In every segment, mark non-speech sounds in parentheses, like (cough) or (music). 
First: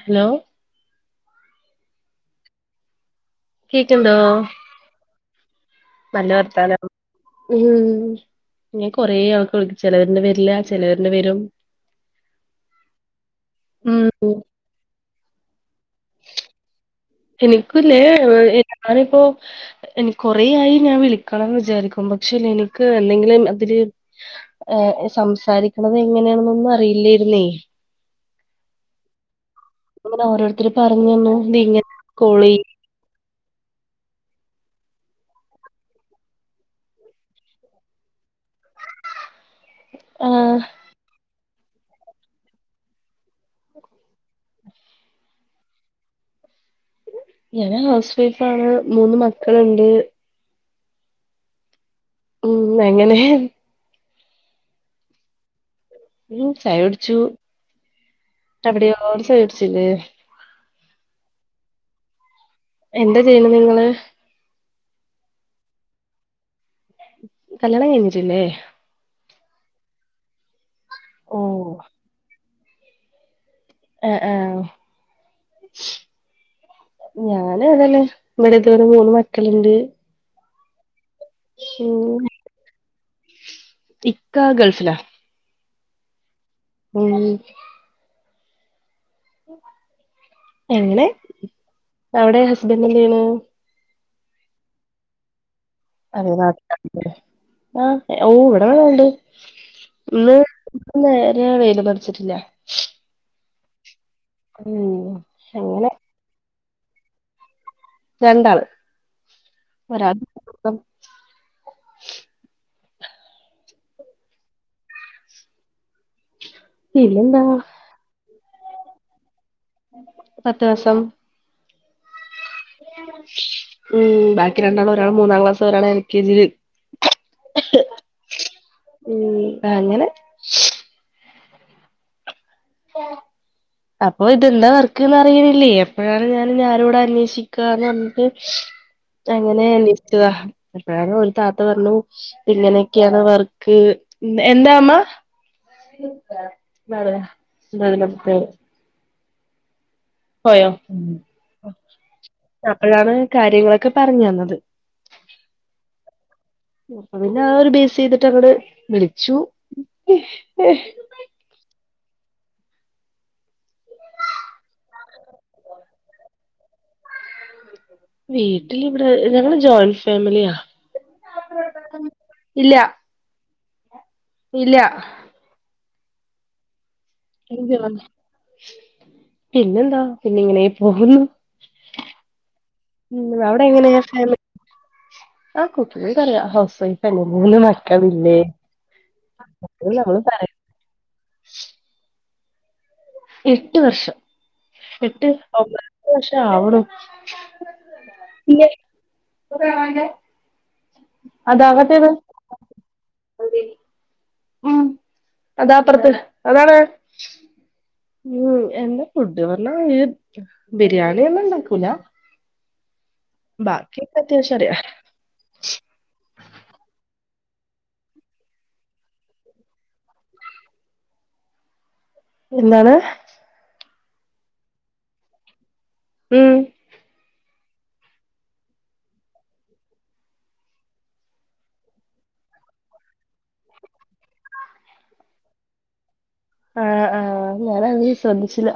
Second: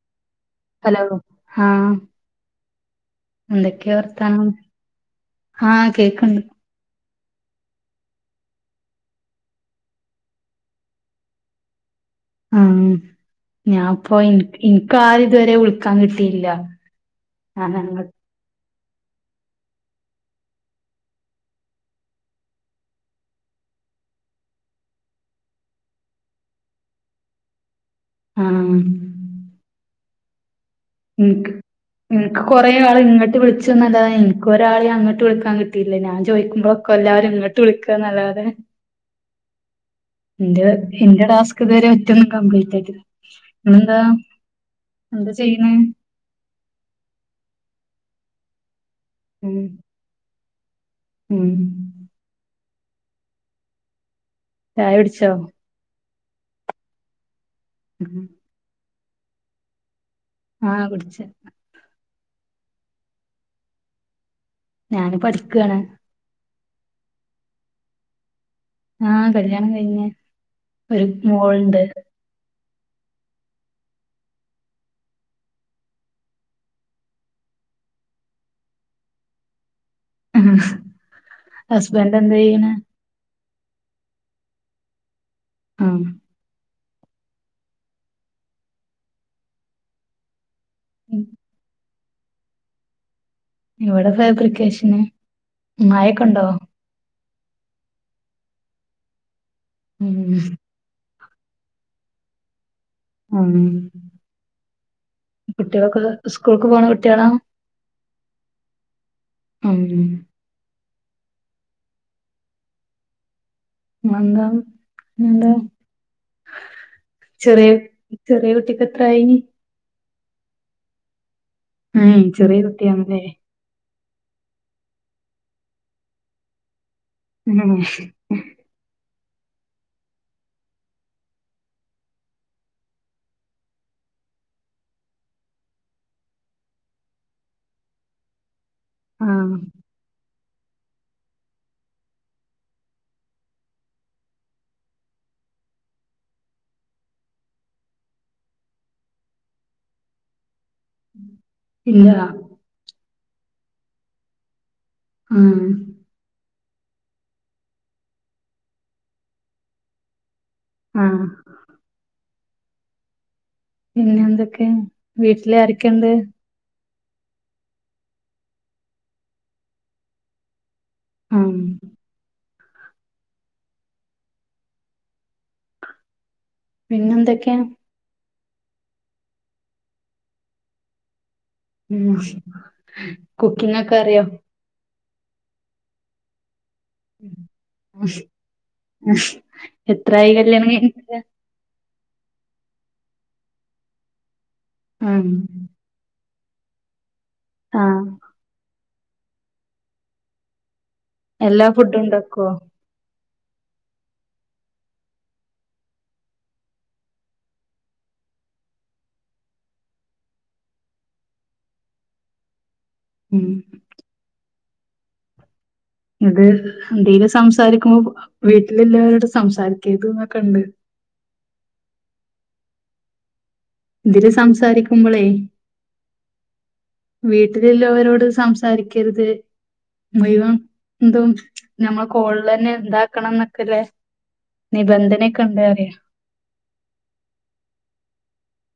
Hello hello ആഹ് എന്തൊക്കെ കേക്ക്ണ്ടോ വർത്താനം ആഹ് നല്ല കേക്കണ്ട് വർത്താനം ഉം ഇങ്ങെ‌ കൊറെ ആൾക്ക് വിളി ചിലവരിന്റെ വരില്ല ചിലവരിന്റെ വരും ആഹ് ഞാൻപ്പൊ ഉം ഇനി ഇനിക്കാര് ഇതുവരെ വിള് എനിക്കൂല്ലേ ഏഹ് ഞാനിപ്പോ എനി കൊറെയായി ഞാൻ വിളിക്കണം ന്ന് വിചാരിക്കും പക്ഷെ എനിക്ക് എന്തെങ്കിലും അതില് ഏഹ് സംസാരിക്കണത് എങ്ങനെയാണെന്നൊന്നും അറിയില്ലായിരുന്നേ ആഹ് അപ്പൊങ്ങനെ ഓരോരുത്തർ പറഞ്ഞന്നു തീങ്ങനെ കോളിയ്യ് കുറെ ആൾ ഇങ്ങട്ട് വിളിച്ചുന്നല്ലാതെ എനിക്ക്‌ ഒരാളേം അങ്ങട്ട് വിളിക്കാൻ കിട്ടിയിട്ടില്ല ഞാൻ ചോയിക്കുമ്പോ ഒക്കെ എല്ലാരും ഇങ്ങട്ട് ങ്ങട്ട് വിളിക്കാ ന്നല്ലാതെ ആഹ് എന്റെ എന്റെടുത്ത് ഇതുവരെ ഒറ്റൊ കപ്ലീറ്റ് ആയിട്ടില്ല ഇങ്ങെന്താ എന്താ ചെയ്യണ ഞാന് ഹൗസ് വൈഫാണ് മൂന്ന് ഉം മക്കളുണ്ട് ഉം ഉം അങ്ങനെ ചായ കുടിച്ചോ ചായ കുടിച്ചു ഉം അവിടോ (unintelligible) ആഹ് കുടിച്ച് എന്താ ചെയ്യണ നിങ്ങള് ഞാനെ പഠിക്കയാണ് കല്യാണം കഴിഞ്ഞിട്ടില്ലേ ആഹ് കല്യാണം കഴിഞ്ഞ് ഒരു ഓ മോൾ ഉണ്ട് ഏഹ് ആഹ് ഞാനും അതെന്നെ ഇവിടെ വെര് മൂന്ന് മക്കള്ണ്ട് ആഹ് ഹസ്ബെന്റെന്തയ്യ്ണെ ഇക്കാ ഗൾഫ്‌ലാ ആഹ് ഉം എങ്ങെനെ അവിടെ ഹസ്ബെന്റെന്തെയ്യ്ണ് ഇവടെ ഫേബ്രിക്കേഷെന് അതേ നാട്ട്ലാണ്ലേ ആഹ് ഓഹ് വ്ടെ വെള്ളണ്ട് ഉം ഇന്ന് നേര്യെ വെയ്ലൊന്നും അട്ച്ച്ട്ടില്ലാ ഊം (unintelligible) അങ്ങെനെ സ്കൂൾക്ക് പോണ കുട്ട്യാളാ രണ്ടാള് ഊം പ്പം ന്നെന്താ പിന്നെന്താ പിന്നെന്താ ചെറിയ ചെറിയ കുട്ടിക്കെത്രായീ പത്ത് മാസം ഉം ചെറ്യെ ഉം ബാക്കി രണ്ടാള് ഒരാള് മൂന്നാം ക്ലാസ് ഒരാള് എൽ കെ ജീല് ഉം ഉം പ്പാ അങ്ങെനെ (unintelligible) അപ്പൊ ഇത് എന്താ വർക്ക്ന്ന് അറിയ്ണില്ലേ അപ്പഴാണ് ഞാന് ഞ്ഞാരോടാ അന്വേഷിക്കാന്ന് പർഞ്ഞിട്ട് ആഹ് അങ്ങെനെ നി (unintelligible) താ അപ്പഴാണ് ഒര് താത്ത പർഞ്ഞു ഇങ്ങെനെക്കെയാണ് വർക്ക് എന്താ അമ്മാ നാളെ (unintelligible) പോയാേ ഇല്ലാ അപ്പഴാണ് കാര്യങ്ങളൊക്കെ പർഞ്ഞ് തന്നത് ആഹ് അപ്പ പിന്നെ ആ ഒരു ബേസെയ്തിട്ടങ്ങട് വിളിച്ചു ആഹ് പിന്നെ എന്തൊക്കെ വീട്ടില് ആരെക്കെണ്ട് വീട്ടിലിവിടെ ഞങ്ങള് ജോയിൻ ഫാമിലിയാ ആഹ് ഇല്ലാ ഇല്ലാ പിന്നെന്തെ പിന്നെന്താ പിന്നെ ഇങ്ങെനേ പോവുന്നു ഉം കുക്കിങ്ങൊക്കെ അറ്യോ ആഹ് കുക്കിങ്ങാെക്കെ അറിയാ ഹൗസ് വൈ ഫല്ലേ മൂന്ന് മക്കളില്ലേ എത്രായി (unintelligible) കല്യാണം കയ്ഞ്ഞിട്ട് എട്ട് വർഷം ഉം എട്ട് ഒമ്പതാത്തെവർഷാവ്ണു ആഹ് ല്ല്യെ (unintelligible) അതാ എല്ലാ ഫുഡും അങ്ങെത്തിയെത് ഉണ്ടാക്കുവോ ഉം അതാ അപ്പർത്ത് അതാണ് ഉം എന്താ ഫുഡ്ഡ് പർഞ്ഞാ ഈ ബിരിയാണിയൊന്നുംണ്ടാക്കൂലാ ഉം ബാക്കിക്കൊ അത്യാവശ്യ അറിയാം ഇത് ഇതില് സംസാരിക്കുമ്പോ വീട്ടിലല്ലാവരോടും സംസാരിക്കരുത് എന്നൊക്കെ ഉണ്ട് എന്താണ് ഇതില് സംസാരിക്കുമ്പോളേ വീ ഉം വീട്ടിൽ ഉള്ളവരോട് സംസാരിക്കരുത് മുയുവം എന്തും ഞമ്മളെ കോളിൽ തന്നെ ഇന്താക്കണം എന്നൊക്കല്ലേ നിബന്ധനയൊക്കെ ഉണ്ട് അറിയ ആഹ് ആഹ് ഞാന ശ്രദ്ധിച്ചില്ല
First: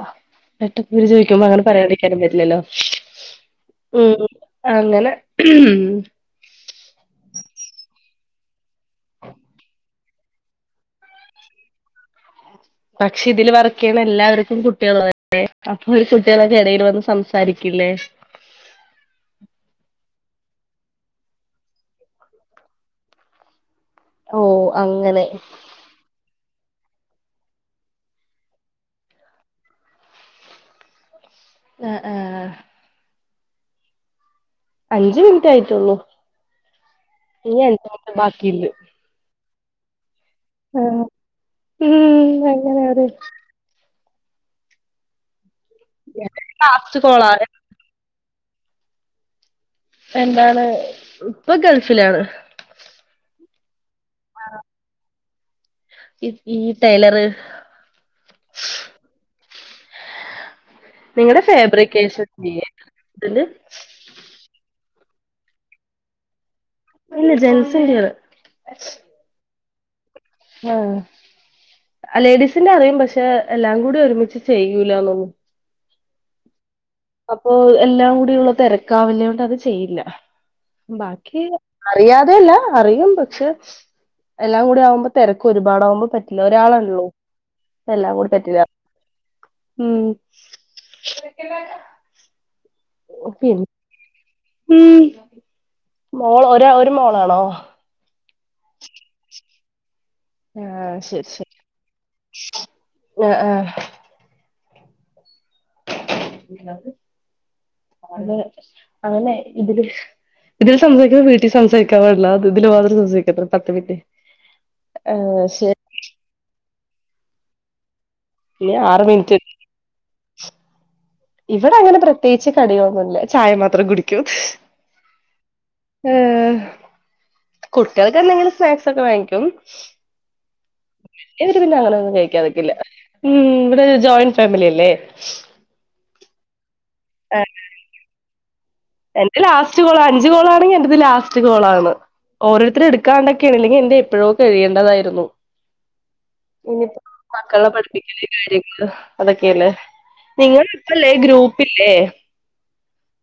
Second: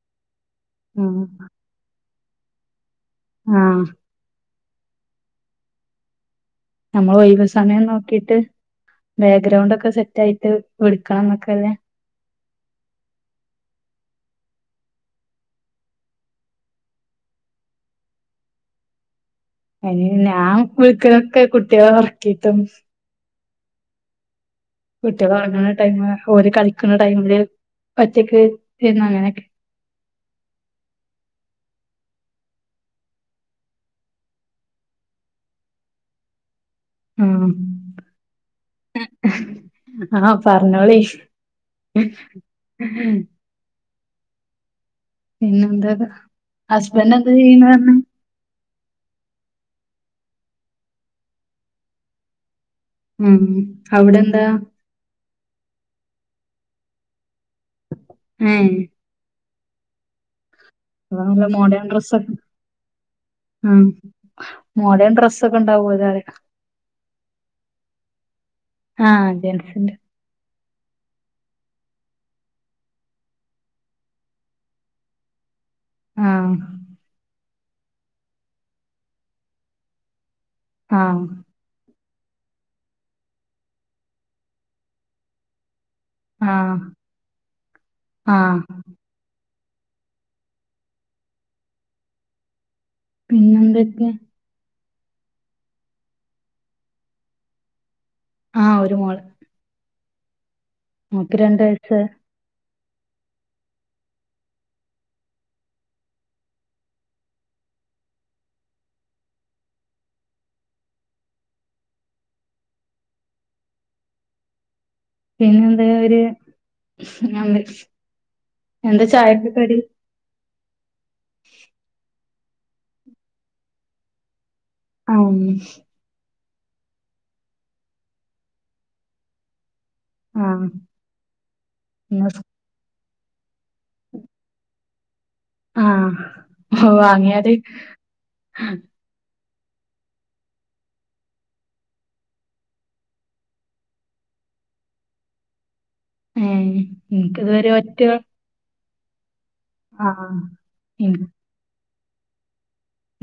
എട്ട പേര് ആഹ് ചോദിക്കുമ്പോ അങ്ങനെ പറയാണ്ടെ കെടന്നിട്ടില്ലല്ലോ ആഹ് ഉം അങ്ങനെ ഉം നമ്മൾ ഒയിവ് സമയം നോക്കിട്ട് ബെഗ്രൗണ്ട് ഒക്കെ സെറ്റ് ആയിട്ട് വിളിക്കാം എന്നൊക്കെല്ലേ പക്ഷെ ഇതില് വർക്ക് ചെയ്യണ എല്ലാവർക്കും കുട്ടികള് ഉ ള്ളതല്ലേ അപ്പോഈ കുട്ടികളൊക്കെ ഇടയിൽ വന്ന് സംസാരിക്കില്ലേ അയ്ൻ ഞാൻ കുഴുക്കനൊക്കെ കുട്ടികളെ ഉറക്കിട്ടും ഓഹ് അഹ് കുട്ടികൾ ഒറങ്ങുന്ന ടൈമ ഓര് കളിക്കുന്ന ടൈമില് ഒറ്റക്ക് ഇരുന്ന അങ്ങനെയൊക്കെ ആഹ് ആഹ് അഞ്ചു മിനിറ്റ് ആയി റ്റുള്ളൂ ഇനി അഞ്ച മിനിറ്റ് ബാക്കിയിണ്ട് ഉം ആഹ് പറഞ്ഞോളി ഉം അങ്ങനെ ഒരു പിന്നെന്താ ലാസ്റ്റ് ഹസ്ബൻഡ് കോളാ എന്താ ചെയ്യുന് പറഞ്ഞ എന്താണ് ഇപ്പൊ ഗൾഫിലാണ് ഉം അവിടെ എന്താ ഇ ഈ ടൈലർ ഏഹ് അത നിങ്ങളുടെ നല്ല മോഡേൺ ഫാബ്രിക്കേഷൻ ഡ്രെസ്സ്ക്കെ ചെയ്യേ ഇതില് ഉം മോഡേൺ ഡ്രസ് ഒക്കെ ഉണ്ടാവു (unintelligible) ഇല്ല ജൻസായിട്ടുളളത് ആഹ് ജെൻസിന്റെ ആഹ് ലേഡീസിന്റെ അറിയും പക്ഷെ എല്ലാം കൂടി ഒരുമിച്ച് ചെയ്യൂലന്നൊന്നു ആഹ് അപ്പൊ എല്ലാം കൂടിയുള്ള തിരക്കാവില്ല അത് കൊണ്ട് അത് ചെയ്യില്ല ആ ബാക്കി അറിയാതെയല്ല അറിയും പക്ഷെ എല്ലാം കൂടി ആകുമ്പോ തിരക്ക് ഒരുപാട ആകുമ്പോ പറ്റ എല്ല ആ ഒരാളാള്ളോ എല്ലാം കൂടി ആ പറ്റില്ല ഉം പി (unintelligible) ഉം മോൾ ഒര ഒരു മോളാണോ ആഹ്‌ ഒരു മോള് ആഹ്‌ മോക്ക് രണ്ട്‌ വയസ് ആഹ്‌ ആഹ്‌ അങ്ങനെ ഇതില് ഇതില് സംസാരിക്കുന്ന വീട്ടിൽ സംസാരിക്കാൻ പാടില്ല അത് ഇതില് മാത്രം സംസാരിക്ക പത്ത് മിനിറ്റ് ആഹ് ശരി പിന്നെന്താ ഒരു എന്താ ഇനി എന്താ ആറ് മിനിറ്റ് ചായക്ക് കടി ഇവിടെ അങ്ങനെ പ്രത്യേകിച്ച് കടിയൊന്നുല്ല ചായ മാത്രം കുടിക്കും ആഹ്‌ ഉം ഏഹ്‌ കുട്ടികൾക്ക് എന്തെങ്കിലും സ്നാക്സൊക്കെ വാങ്ങിക്കും ആ വല്യവര് പിന്നെ അങ്ങന ഒന്നും ഇന്ന് കഴിക്കാൻ നിക്കില്ല ഉം ഇവിടെ ജോയിന്റ് ഫാമിലിയല്ലേ ആഹ്‌ ഓഹ്‌ വാങ്ങിയാത് എന്റെ ലാസ്റ്റ് കോളാ അഞ്ച് കോളാണെങ്കിൽ എന്റെത് ലാസ്റ്റ് കോളാണ് ഓരോരുത്തര് എടുക്കാണ്ടൊക്കെയാണ് അല്ലെങ്കിൽ എന്റെ എപ്പഴോ കഴിയേണ്ടതായിരുന്നു ഏഹ് ഇനിയിപ്പോ മക്കളെ എനിക്കിതുവരെ ഒറ്റ പഠിപ്പിക്കല് കാര്യങ്ങള് അതൊക്കെയല്ലേ ആഹ് നിങ്ങള് ഇപ്പല്ലേ ഉം ഗ്രൂപ്പില്ലേ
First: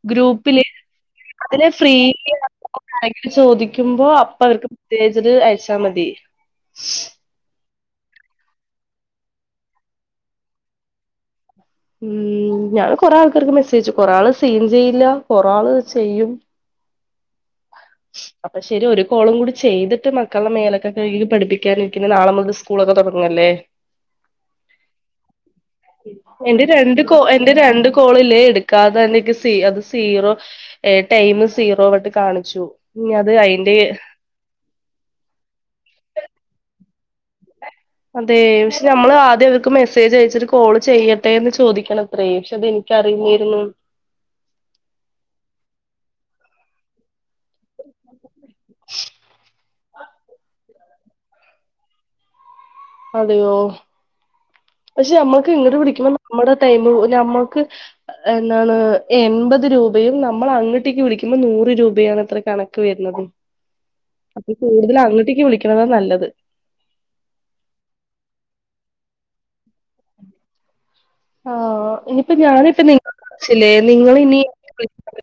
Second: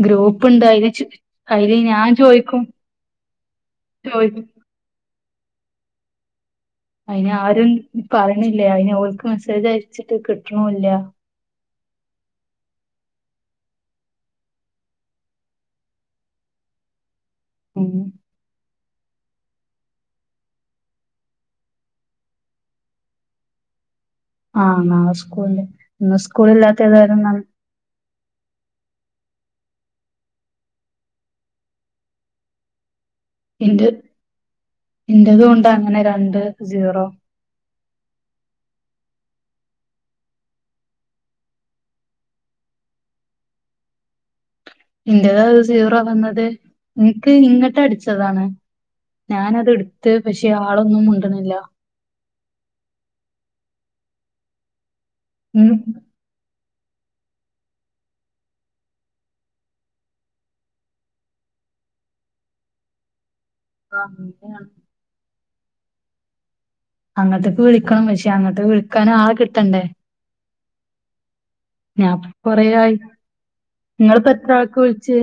ഗ്രൂപ്പ് പ്പില് അതില് ഫ്രീയാ ആരെങ്കിലും ചോദിക്കുമ്പോ അപ്പ ചോയിക്കും അവർക്ക് (unintelligible) അയച്ചാ മതി അയ്ന് ആരും പറയണില്ല അയ്ന് ഓൽക്ക് മെസ്സേജ് അയച്ചിട്ട് കിട്ടണൂല്ല ഉം ഞാന് കൊറെ ആൾക്കാർക്ക് മെസ്സേജ്ച്ചു കൊറെ ആള് സീൻ ചെയ്യില്ല കൊറേ ആള് ചെയ്യും ഉം അപ്പൊ ശരി ഒരു കോളും കൂടി ചെയ്തിട്ട് മക്കളുടെ മേലൊക്കെ കഴുകിട്ട് പഠിപ്പിക്കാനിരിക്കുന്ന നാളെ മുതല് സ് സ്കൂളൊക്കെ തൊടങ്ങല്ലേ ആഹ് നാളെ സ്കൂളില്ല ഇന്ന് എന്റെ സ്കൂളില്ലാത്ത രണ്ട് കോ ഏതായാലും ന എന്റെ രണ്ട് കോളില്ലേ എടുക്കാതെ തന്നെ ക്ക് സീ അത് സീറോ ഏഹ് ടൈമ് സീറോ ആയിട്ട് കാണിച്ചു ഇനി അത് അയിന്റെ ഇന്റതൂണ്ട് അങ്ങനെ രണ്ട് സീറോ അതെയ് പക്ഷെ നമ്മൾ ആദ്യം അവർക്ക് മെസ്സേജ് അയച്ചിട്ട് കോള് ചെയ്യട്ടെ എന്ന് ചോദിക്കണം അത്രേ പക്ഷെ അതെനിക്ക് അറിയില്ലായിരുന്നു ഇന്റത് അത് സീറോ വന്നത് ഇൻക്ക് ഇങ്ങട്ട് അടിച്ചതാണ് ഞാനത് ഇടുത്ത് പക്ഷെ ആളൊന്നും മിണ്ടണില്ല അതെയോ പക്ഷെ നമ്മക്ക് ഉം ഇങ്ങട്ട് വിളിക്കുമ്പോ നമ്മുടെ ടൈമ് നമ്മക്ക് ! ! ! ക്ക് വര്ണത് അപ്പൊ ആഹ് കൂടുതൽ അങ്ങട്ടേക്ക് വിളിക്കണതാ നല്ലത് അങ്ങട്ടേക്ക് വിളിക്കണം പക്ഷേ അങ്ങട്ടേക്ക് വിളിക്കാൻ ആളെ കിട്ടണ്ടേ ആഹ് ഞാൻപ്പം ഇനിയിപ്പോ ഞാനിപ്പ കൊറെയായി നിങ്ങ വിളിച്ചില്ലേ നിങ്ങളിപ്പം എത്ര ആൾക്ക് നിങ്ങളിനി വിളിച്ചു ! ! ! ! ! !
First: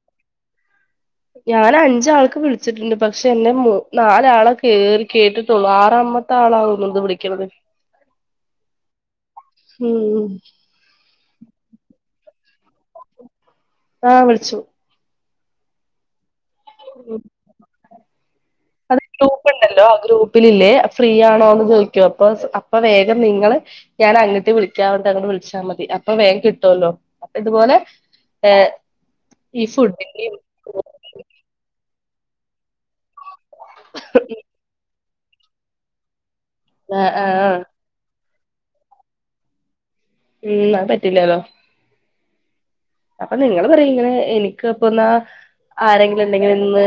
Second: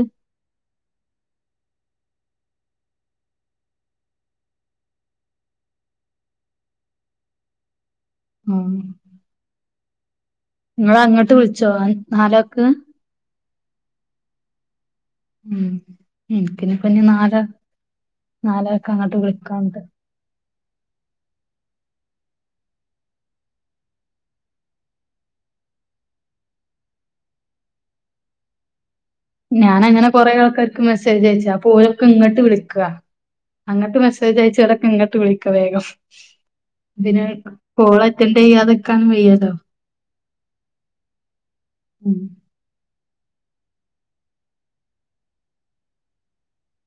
ഉം ഊം ! ! ! ! ആഹ്‌ വിളിച്ചു ! ! ! !! ! ! ! ! ! ! ! ഏഹ് ! ! ! ! ! ! ! ! ! ! ! ! ആഹ് ആഹ് ! ! ! ഉം അപ്പൊ നിങ്ങള്ൾ പറയ ഇങ്ങനെ എനിക്ക് പ്പ ന്നാ ആരെങ്കിലും ണ്ടെങ്കിലൊന്ന്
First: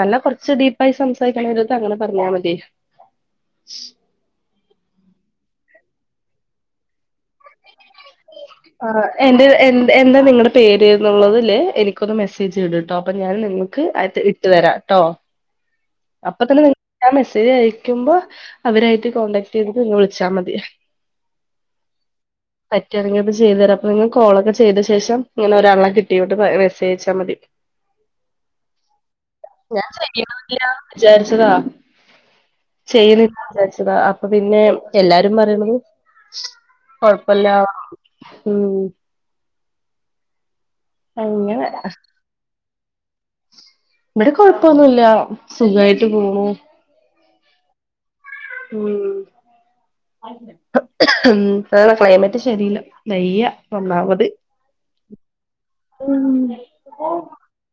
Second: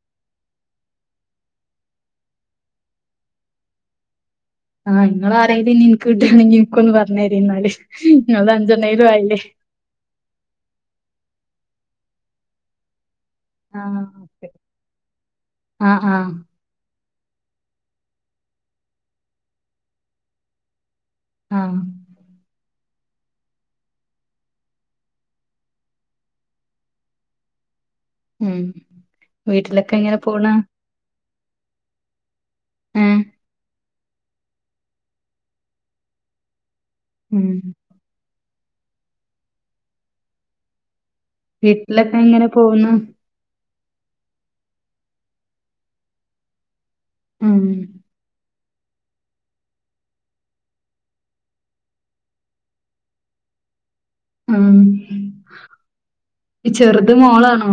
നല്ല കൊറച്ച് ഡീപ്പായി സംസാരിക്കണെട് ത്ത് അങ്ങനെ പറഞ്ഞാൽ മതി. (inaudible) ആഹ് ഇങ്ങളാരങ്കിലും നിക്ക് ട്ടാണെങ്കി നിക്കൊന്ന് പറഞ്ഞറിന്നാല് ങ്ങലത് ആ അഞ്ചെണ്ണേയിലും ആയില്ലേ? എന്റെ എന്ത് എന്താ നിങ്ങടെ പേര് ന്നുള്ളതില് എനിക്കൊന്ന് മെസ്സേജ് ഇടുട്ടോ അപ്പൊ ഞാൻ നിങ്ങക്ക് ആ ഇട്ട് തരാം ട്ടോ ആ ആ അപ്പൊ തന്നെ നി ഞാ മെസ്സേജ് അയക്കുമ്പോ അവരായിട്ട് കോണ്ടാക്ട് ചെയ്തിട്ട് വിളിച്ചാൽ മതി. ആഹ പറ്റനാഗത് ചെയ്തു തരാം അപ്പൊ നിങ്ങ കോള ഒക്കെ ചെയ്ത ശേഷം ഇങ്ങനെ ഒരാളെ കിട്ടിട്ട് മെസ്സേ്ച്ചാൽ മതി. ഉം ഞാൻ വീട്ടിലൊക്കെ എങ്ങനെ പോണ് (unintelligible) ചാരിച്ചതാ ഏഹ് ചെയ്യുന്നില്ല വിചാരിച്ച അപ്പപിന്നെ എല്ലാരും പറയ്ന്നത് ഉം കൊഴപ്പില്ല ഉം അങ്ങനെ വീട്ടിലെക്കെങ്ങനെ പോക്ന്ന്? ഇവിടെ കൊഴപ്പൊന്നുല്ല സുഖായിട്ട് പോണു. ഉം ഉം ഉം ആണ് ക്ലൈമറ്റ് ശരില്ല വയ്യ ഒന്നാമത്. ഉം ഈ ചെറ്ത് മോളാണോ?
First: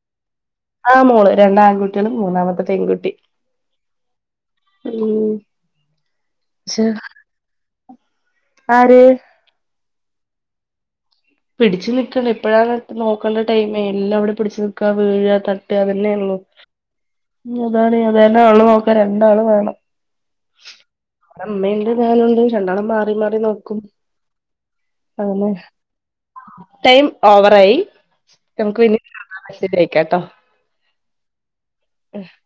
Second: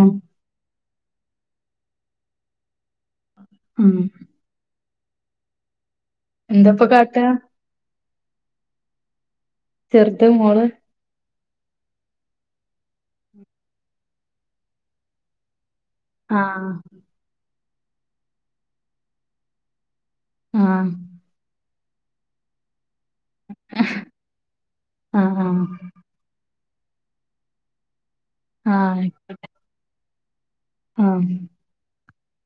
ആ മോള് രണ്ടാൺകുട്ട്യളും മൂന്നാമത്തെ പെൺകുട്ടി. ഉം ഉം ക്ഷെ എന്താപ്പൊ കാട്ട? ആര്. ചെർത് മോള്. പിടിച്ച് നിക്കണ്ട്. ഇപ്പഴാണ് നോക്കണ്ട ടൈമേ എല്ലാം ഇവിടെ പിടിച്ചു നിക്ക വീഴ ത ട്ട അതന്നെള്ളൂ ആഹ് അതാണ് ഏതായാലു ആളു നോക്കാ രണ്ടാള് വേണം. ആഹ് അമ്മയുണ്ട് ഞാനുണ്ട് രണ്ടാളെ മാ മാറി മാറി നോക്കും ആഹ് അങ്ങനെ ടൈം ഓവറായി ആഹ് നമുക്ക് പിന്നെ ആഹ് മെസജ് അയക്കാം ട്ടോ. ആഹ് (unintelligible)